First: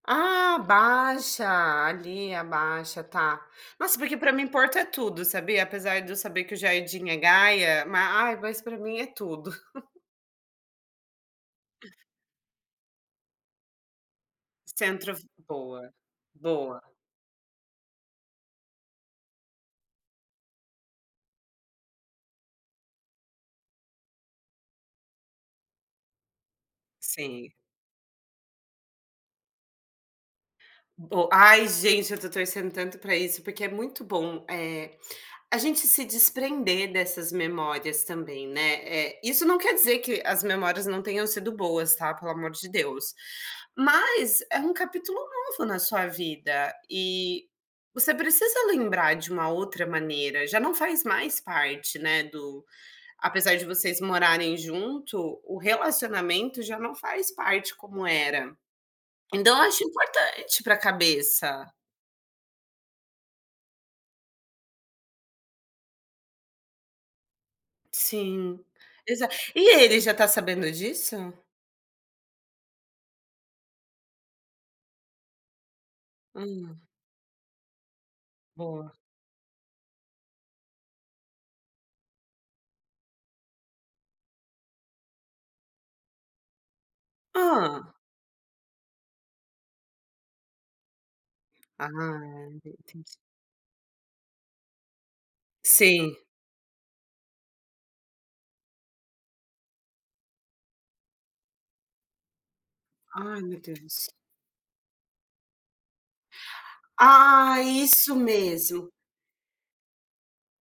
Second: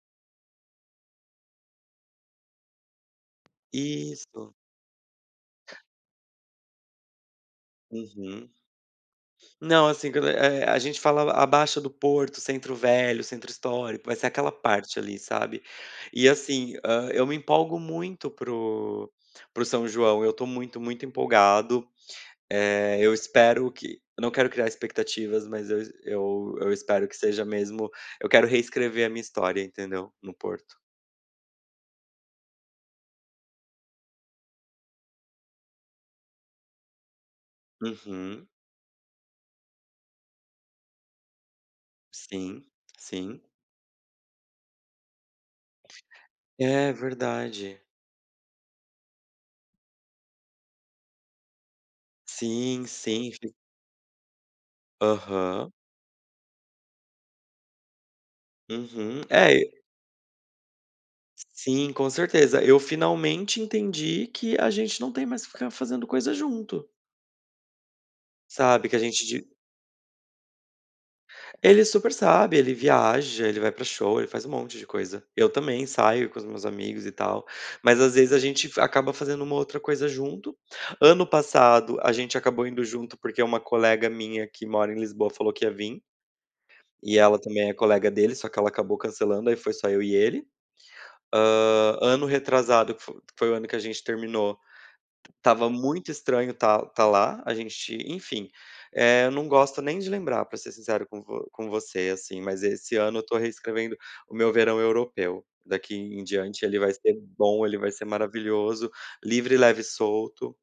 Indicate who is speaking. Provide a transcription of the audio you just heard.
Speaker 1: Ah, a Baixa, ali, a Baixa, tá. Nossa, porque para mim,
Speaker 2: Isto.
Speaker 1: Porto é tudo, sabia, apesar de eu saber que o jardim é Gaia, ma ai,
Speaker 2: Uhum.
Speaker 1: mas para mim é tudo.
Speaker 2: Não, assim, q eh, a gente falava a Baixa do Porto, centro velho, centro histórico, vai ser aquela parte,
Speaker 1: Centro
Speaker 2: ali,
Speaker 1: f
Speaker 2: sabe.
Speaker 1: boa,
Speaker 2: E assim,
Speaker 1: boa.
Speaker 2: hã, eu me empolgo muito para o para o São João, eu estou muito, muito empolgado. Eh, eu espero que eu não quero criar expectativas, mas eu es eu eu espero que seja
Speaker 1: Sim.
Speaker 2: mesmo eu quero reescrever a minha história entendeu, no Porto.
Speaker 1: Bo ai gente, eu estou torcendo tanto para isso, porque é muito bom, eh, a gente se desprender dessas memórias
Speaker 2: Uhum.
Speaker 1: também, né. Eh, isso não quer dizer que as memórias não tenham sido boas tá, pelo amor
Speaker 2: Sim,
Speaker 1: de Deus.
Speaker 2: sim.
Speaker 1: Mas é um capítulo novo na sua vida,
Speaker 2: É,
Speaker 1: e
Speaker 2: verdade.
Speaker 1: você precisa lembrar de uma outra maneira, já não faz mais parte, né, do
Speaker 2: Sim, sim, f
Speaker 1: apesar de vocês morarem junto, o
Speaker 2: Aham.
Speaker 1: relacionamento já não faz parte como era.
Speaker 2: Uhum, é
Speaker 1: Então eu
Speaker 2: e
Speaker 1: acho importante para cabeça.
Speaker 2: Sim, com certeza. Eu finalmente entendi que a gente não tem mais que ficar fazendo coisa junto.
Speaker 1: Sim,
Speaker 2: Sabe, que a gente
Speaker 1: exa
Speaker 2: de
Speaker 1: E ele, já está sabendo disso?
Speaker 2: Ele super sabe, ele viaja, ele vai para show, ele faz um monte de coisa. Eu também saio com os meus
Speaker 1: Hum.
Speaker 2: amigos, e tal. Mas às vezes a gente
Speaker 1: Boa.
Speaker 2: acaba fazendo uma ou outra coisa junto. Ano passado, a gente acabou indo junto, porque uma colega minha que mora em Lisboa falou que ia vim. E ela também é
Speaker 1: Hã.
Speaker 2: colega dele, só que ela acabou cancelando, aí foi só eu e ele.
Speaker 1: Ah,
Speaker 2: Hã, ano
Speaker 1: é.
Speaker 2: retrasado, que f
Speaker 1: [unintelligible]
Speaker 2: foi o ano que a gente terminou, estava muito
Speaker 1: Sim.
Speaker 2: estranho estar estar lá, a gente, enfim, eh, eu não gosto nem de lembrar, para ser sincero com vo com você, assim, mas esse ano eu estou
Speaker 1: Ai, meu
Speaker 2: reescrevendo
Speaker 1: Deus.
Speaker 2: o meu verão europeu. Daqui em diante ele vai ser
Speaker 1: Ah,
Speaker 2: bom, ele vai ser
Speaker 1: isso
Speaker 2: maravilhoso,
Speaker 1: mesmo.
Speaker 2: livre leve e solto.